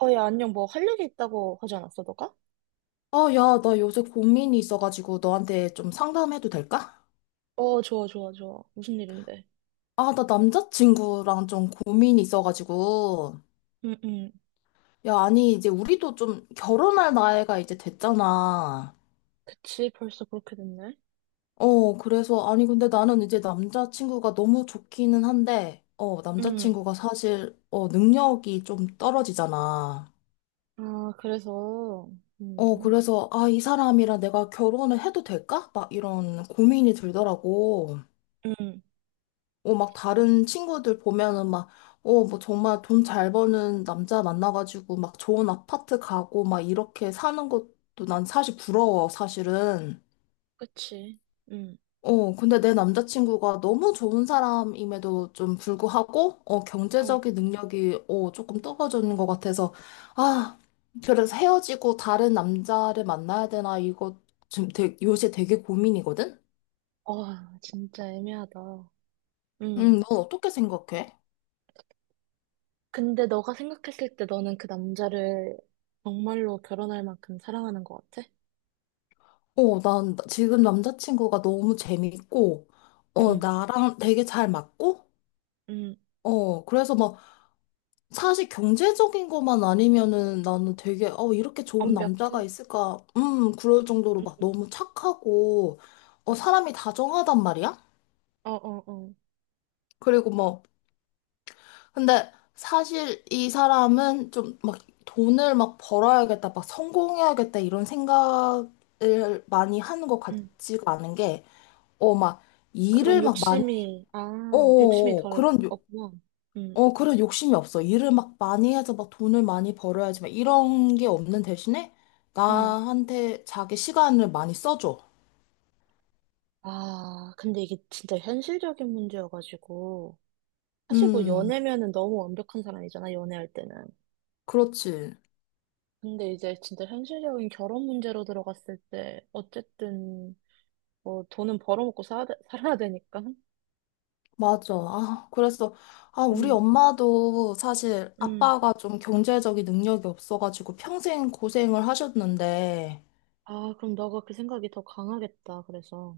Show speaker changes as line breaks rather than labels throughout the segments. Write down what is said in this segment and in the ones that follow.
어, 야, 안녕. 뭐 할 일이 있다고 하지 않았어, 너가?
아, 야, 나 요새 고민이 있어가지고 너한테 좀 상담해도 될까?
어, 좋아, 좋아, 좋아. 무슨 일인데?
아, 나 남자친구랑 좀 고민이 있어가지고.
응, 응.
야, 아니, 이제 우리도 좀 결혼할 나이가 이제 됐잖아.
그치, 벌써 그렇게 됐네.
그래서, 아니, 근데 나는 이제 남자친구가 너무 좋기는 한데,
응.
남자친구가 사실, 능력이 좀 떨어지잖아.
아, 그래서, 이구나.
그래서, 아, 이 사람이랑 내가 결혼을 해도 될까? 막 이런 고민이 들더라고.
응,
막 다른 친구들 보면은 막, 뭐 정말 돈 잘 버는 남자 만나가지고 막 좋은 아파트 가고 막 이렇게 사는 것도 난 사실 부러워, 사실은.
그치. 응.
근데 내 남자친구가 너무 좋은 사람임에도 좀 불구하고,
어.
경제적인 능력이, 조금 떨어지는 것 같아서, 아, 그래서 헤어지고 다른 남자를 만나야 되나, 이거 지금 요새 되게 고민이거든?
와, 진짜 애매하다. 응.
응, 넌 어떻게 생각해?
근데 너가 생각했을 때 너는 그 남자를 정말로 결혼할 만큼 사랑하는 것 같아?
지금 남자친구가 너무 재밌고,
응,
나랑 되게 잘 맞고,
응.
그래서 막, 사실 경제적인 것만 아니면은 나는 되게, 이렇게 좋은 남자가
완벽해?
있을까, 그럴 정도로 막
응.
너무 착하고, 사람이 다정하단 말이야?
어, 어, 어.
그리고 뭐, 근데 사실 이 사람은 좀 막 돈을 막 벌어야겠다, 막 성공해야겠다, 이런 생각을 많이 하는 것
응.
같지가 않은 게, 막,
그런
일을 막 많이
욕심이, 아, 욕심이
어어어,
덜
그런, 욕-
없구나.
그런 욕심이 없어. 일을 막 많이 해서 막 돈을 많이 벌어야지, 막 이런 게 없는 대신에
응,
나한테 자기 시간을 많이 써줘.
아, 근데 이게 진짜 현실적인 문제여가지고. 사실 뭐
음,
연애면은 너무 완벽한 사람이잖아, 연애할 때는.
그렇지.
근데 이제 진짜 현실적인 결혼 문제로 들어갔을 때, 어쨌든, 뭐 돈은 벌어먹고 살아야 되니까.
맞아. 아, 그래서, 아, 우리
음,
엄마도 사실
음.
아빠가 좀 경제적인 능력이 없어가지고 평생 고생을 하셨는데,
아, 그럼 너가 그 생각이 더 강하겠다, 그래서.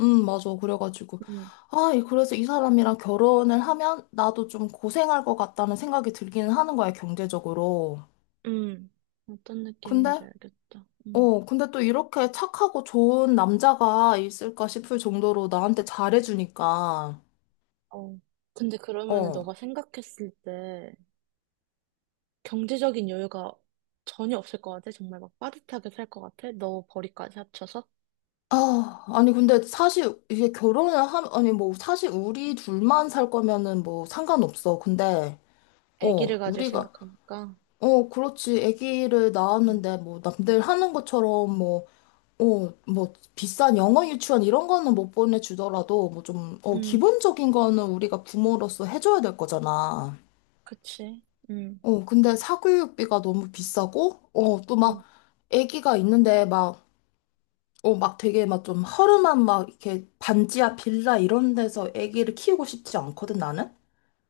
맞아. 그래가지고,
음,
그래서 이 사람이랑 결혼을 하면 나도 좀 고생할 것 같다는 생각이 들기는 하는 거야, 경제적으로.
응. 어떤
근데,
느낌인지 알겠다.
근데 또 이렇게 착하고 좋은 남자가 있을까 싶을 정도로 나한테 잘해주니까,
어. 근데 그러면은
어.
너가 생각했을 때, 경제적인 여유가 전혀 없을 것 같아. 정말 막 빠듯하게 살 것 같아. 너 벌이까지 합쳐서
아, 아니, 근데 사실 이게 결혼을 아니, 뭐, 사실 우리 둘만 살 거면은 뭐 상관없어. 근데,
아기를 가질
우리가,
생각하니까.
그렇지. 아기를
음,
낳았는데 뭐 남들 하는 것처럼 뭐, 비싼 영어 유치원 이런 거는 못 보내주더라도 뭐 좀,
음,
기본적인 거는 우리가 부모로서 해줘야 될 거잖아.
그치.
근데 사교육비가 너무 비싸고, 또
음,
막, 애기가 있는데 막, 막 되게 막 좀 허름한 막 이렇게 반지하 빌라 이런 데서 애기를 키우고 싶지 않거든, 나는?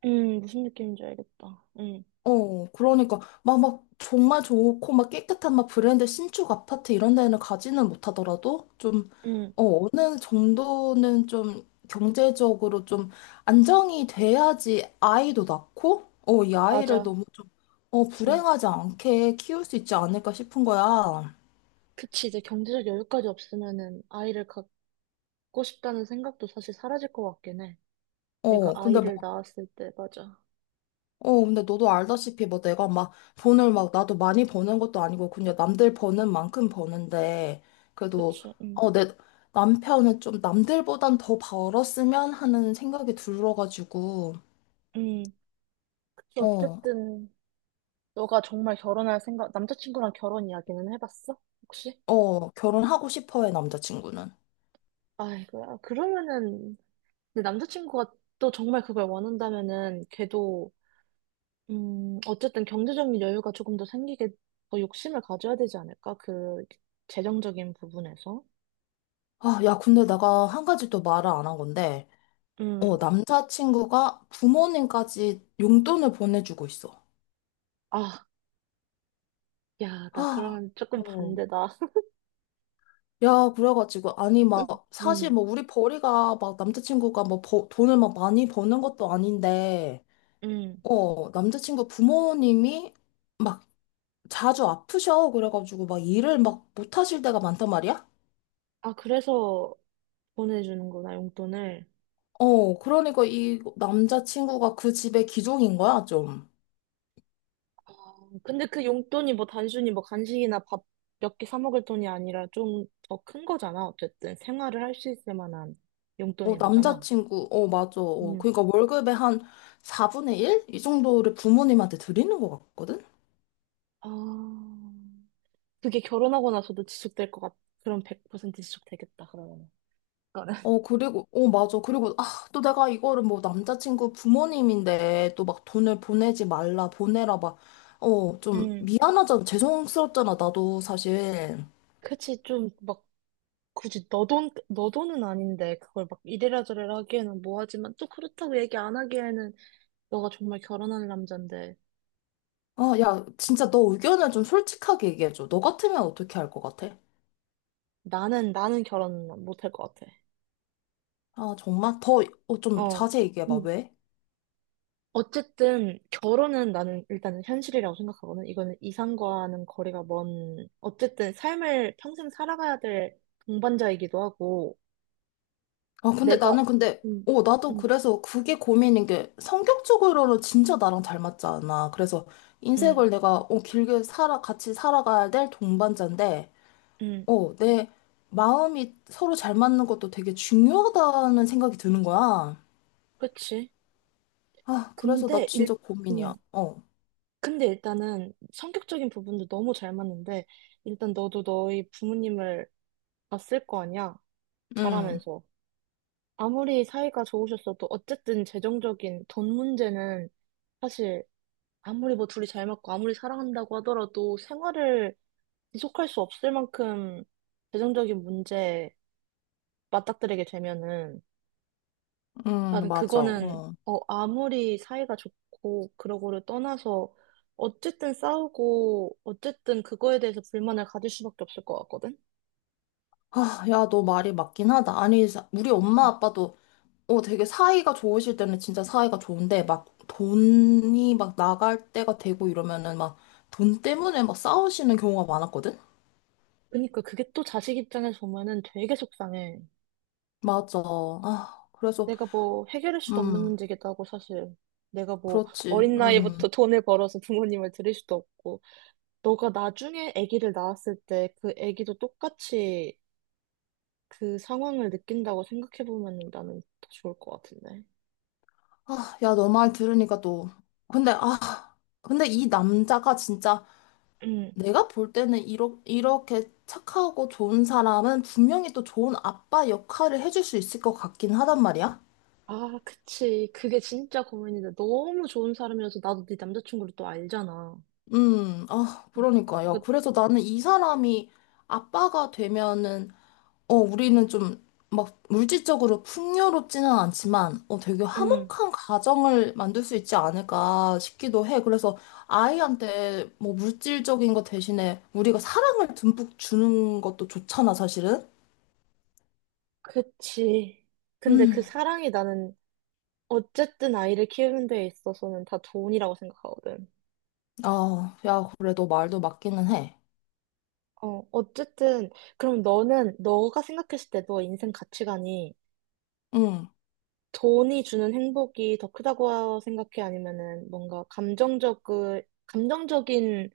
무슨 느낌인지 알겠다.
그러니까 막 막 정말 좋고 막 깨끗한 막 브랜드 신축 아파트 이런 데는 가지는 못하더라도 좀
음,
어느 정도는 좀 경제적으로 좀 안정이 돼야지 아이도 낳고 이 아이를
맞아.
너무 좀
음,
불행하지 않게 키울 수 있지 않을까 싶은 거야.
그치. 이제 경제적 여유까지 없으면은 아이를 갖고 싶다는 생각도 사실 사라질 것 같긴 해. 내가
어, 근데
아이를 낳았을 때, 맞아.
근데 너도 알다시피 뭐 내가 막 돈을 막 나도 많이 버는 것도 아니고 그냥 남들 버는 만큼 버는데 그래도
그치.
내 남편은 좀 남들보단 더 벌었으면 하는 생각이 들어가지고
음, 그치.
어,
어쨌든 너가 정말 결혼할 생각, 남자친구랑 결혼 이야기는 해봤어? 혹시?
결혼하고 싶어 해 남자친구는.
아이고야. 그러면은, 근데 남자친구가 또 정말 그걸 원한다면은, 걔도, 어쨌든 경제적인 여유가 조금 더 생기게 더 욕심을 가져야 되지 않을까? 그, 재정적인 부분에서.
아, 야, 근데 내가 한 가지 또 말을 안 한 건데
음.
남자친구가 부모님까지 용돈을 보내주고 있어.
아, 야, 나
아,
그러면 조금
어.
반대다.
야, 그래가지고, 아니, 막, 사실
음,
뭐, 우리 벌이가 막, 남자친구가 뭐, 돈을 막 많이 버는 것도 아닌데,
음.
남자친구 부모님이 막, 자주 아프셔. 그래가지고, 막, 일을 막, 못하실 때가 많단 말이야?
아, 그래서 보내주는구나, 용돈을.
그러니까 이 남자친구가 그 집의 기종인 거야, 좀.
어, 근데 그 용돈이 뭐 단순히 뭐 간식이나 밥 몇 개 사 먹을 돈이 아니라 좀 더 큰 거잖아. 어쨌든 생활을 할 수 있을 만한 용돈인 거잖아.
맞아.
음.
그러니까 월급의 한 4분의 1? 이 정도를 부모님한테 드리는 것 같거든?
아, 그게 결혼하고 나서도 그럼 100% 지속되겠다, 그러면. 그거는.
그리고, 맞아. 그리고, 아, 또 내가 이거를 뭐 남자친구 부모님인데 또 막 돈을 보내지 말라, 보내라, 막, 좀
음.
미안하잖아. 죄송스럽잖아, 나도 사실.
그치, 좀, 막, 굳이 너 돈, 너 돈은 아닌데, 그걸 막 이래라 저래라 하기에는 뭐하지만, 또 그렇다고 얘기 안 하기에는, 너가 정말 결혼할 남잔데,
아, 야, 진짜 너 의견을 좀 솔직하게 얘기해줘. 너 같으면 어떻게 할 것 같아?
나는 결혼 못할 것 같아.
아, 정말? 좀
어.
자세히 얘기해봐,
음.
왜?
어쨌든, 결혼은 나는 일단은 현실이라고 생각하거든. 이거는 이상과는 거리가 먼, 어쨌든 삶을 평생 살아가야 될 동반자이기도 하고,
아, 근데
내가,
나는 근데,
음,
나도
음,
그래서 그게 고민인 게 성격적으로는 진짜 나랑 잘 맞지 않아. 그래서
음,
인생을 내가, 같이 살아가야 될 동반자인데,
음,
내 마음이 서로 잘 맞는 것도 되게 중요하다는 생각이 드는 거야.
그치.
아, 그래서 나
근데 일,
진짜
음,
고민이야.
근데 일단은 성격적인 부분도 너무 잘 맞는데, 일단 너도 너희 부모님을 봤을 거 아니야?
응,
자라면서. 아무리 사이가 좋으셨어도 어쨌든 재정적인 돈 문제는 사실 아무리 뭐 둘이 잘 맞고 아무리 사랑한다고 하더라도 생활을 지속할 수 없을 만큼 재정적인 문제에 맞닥뜨리게 되면은
응,
나는
맞아.
그거는
어.
어, 아무리 사이가 좋고 그러고를 떠나서 어쨌든 싸우고 어쨌든 그거에 대해서 불만을 가질 수밖에 없을 것 같거든.
아, 야, 너 말이 맞긴 하다. 아니, 우리 엄마 아빠도 되게 사이가 좋으실 때는 진짜 사이가 좋은데 막 돈이 막 나갈 때가 되고 이러면은 막 돈 때문에 막 싸우시는 경우가 많았거든?
그러니까 그게 또 자식 입장에서 보면은 되게 속상해.
맞아. 아, 그래서,
내가 뭐 해결할 수도 없는
음,
문제기도 하고 사실 내가 뭐
그렇지.
어린
음.
나이부터 돈을 벌어서 부모님을 드릴 수도 없고 너가 나중에 아기를 낳았을 때 그 아기도 똑같이 그 상황을 느낀다고 생각해 보면은 나는 더 좋을 것 같은데.
아, 야, 너 말 들으니까 또. 근데, 아, 근데 이 남자가 진짜 내가 볼 때는 이렇게 착하고 좋은 사람은 분명히 또 좋은 아빠 역할을 해줄 수 있을 것 같긴 하단 말이야.
아, 그치. 그게 진짜 고민인데 너무 좋은 사람이어서 나도 네 남자친구를 또 알잖아.
아, 그러니까. 야,
그러니까,
그래서 나는 이 사람이 아빠가 되면은 우리는 좀 막 물질적으로 풍요롭지는 않지만, 되게
음,
화목한 가정을 만들 수 있지 않을까 싶기도 해. 그래서 아이한테 뭐 물질적인 것 대신에 우리가 사랑을 듬뿍 주는 것도 좋잖아, 사실은.
그치. 근데 그
음,
사랑이 나는 어쨌든 아이를 키우는 데 있어서는 다 돈이라고 생각하거든.
아, 야, 그래, 너 말도 맞기는 해.
어, 어쨌든 그럼 너는 너가 생각했을 때 너의 인생 가치관이
음,
돈이 주는 행복이 더 크다고 생각해? 아니면은 뭔가 감정적, 감정적인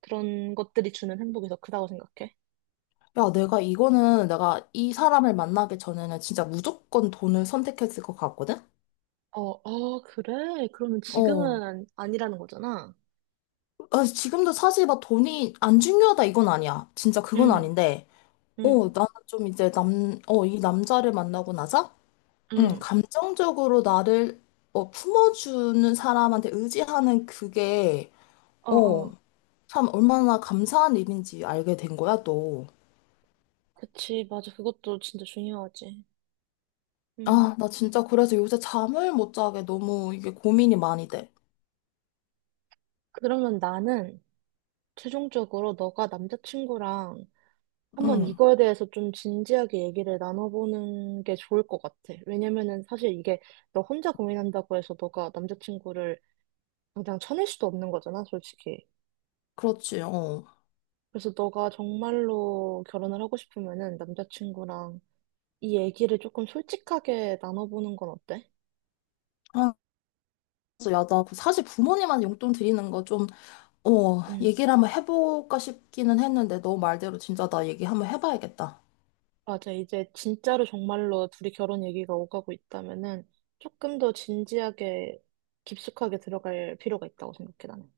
그런 것들이 주는 행복이 더 크다고 생각해?
야, 내가 이거는 내가 이 사람을 만나기 전에는 진짜 무조건 돈을 선택했을 것 같거든?
어, 어, 그래? 그러면
어,
지금은 아니라는 거잖아.
아, 지금도 사실 막 돈이 안 중요하다 이건 아니야. 진짜 그건
응,
아닌데.
응,
나는 좀 이제 이 남자를 만나고 나서, 응,
응.
감정적으로 나를, 품어주는 사람한테 의지하는 그게,
어,
어,
어.
참 얼마나 감사한 일인지 알게 된 거야, 또.
그치, 맞아. 그것도 진짜 중요하지. 응.
아, 나 진짜 그래서 요새 잠을 못 자게 너무 이게 고민이 많이 돼.
그러면 나는 최종적으로 너가 남자친구랑 한번
응,
이거에 대해서 좀 진지하게 얘기를 나눠보는 게 좋을 것 같아. 왜냐면은 사실 이게 너 혼자 고민한다고 해서 너가 남자친구를 당장 쳐낼 수도 없는 거잖아, 솔직히.
그렇지, 어.
그래서 너가 정말로 결혼을 하고 싶으면은 남자친구랑 이 얘기를 조금 솔직하게 나눠보는 건 어때?
아, 그래서 야, 나그 사실 부모님한테 용돈 드리는 거 좀,
음,
얘기를 한번 해볼까 싶기는 했는데, 너 말대로 진짜 나 얘기 한번 해봐야겠다.
맞아. 이제 진짜로 정말로 둘이 결혼 얘기가 오가고 있다면은 조금 더 진지하게 깊숙하게 들어갈 필요가 있다고 생각해, 나는.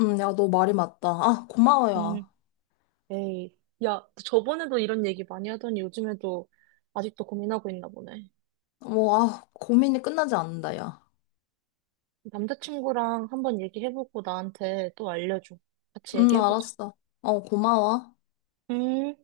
야, 너 말이 맞다. 아, 고마워, 야.
음, 에이. 야, 너 저번에도 이런 얘기 많이 하더니 요즘에도 아직도 고민하고 있나 보네.
뭐, 아, 고민이 끝나지 않는다, 야.
남자친구랑 한번 얘기해보고 나한테 또 알려줘. 같이 얘기해보자.
알았어. 고마워.
음.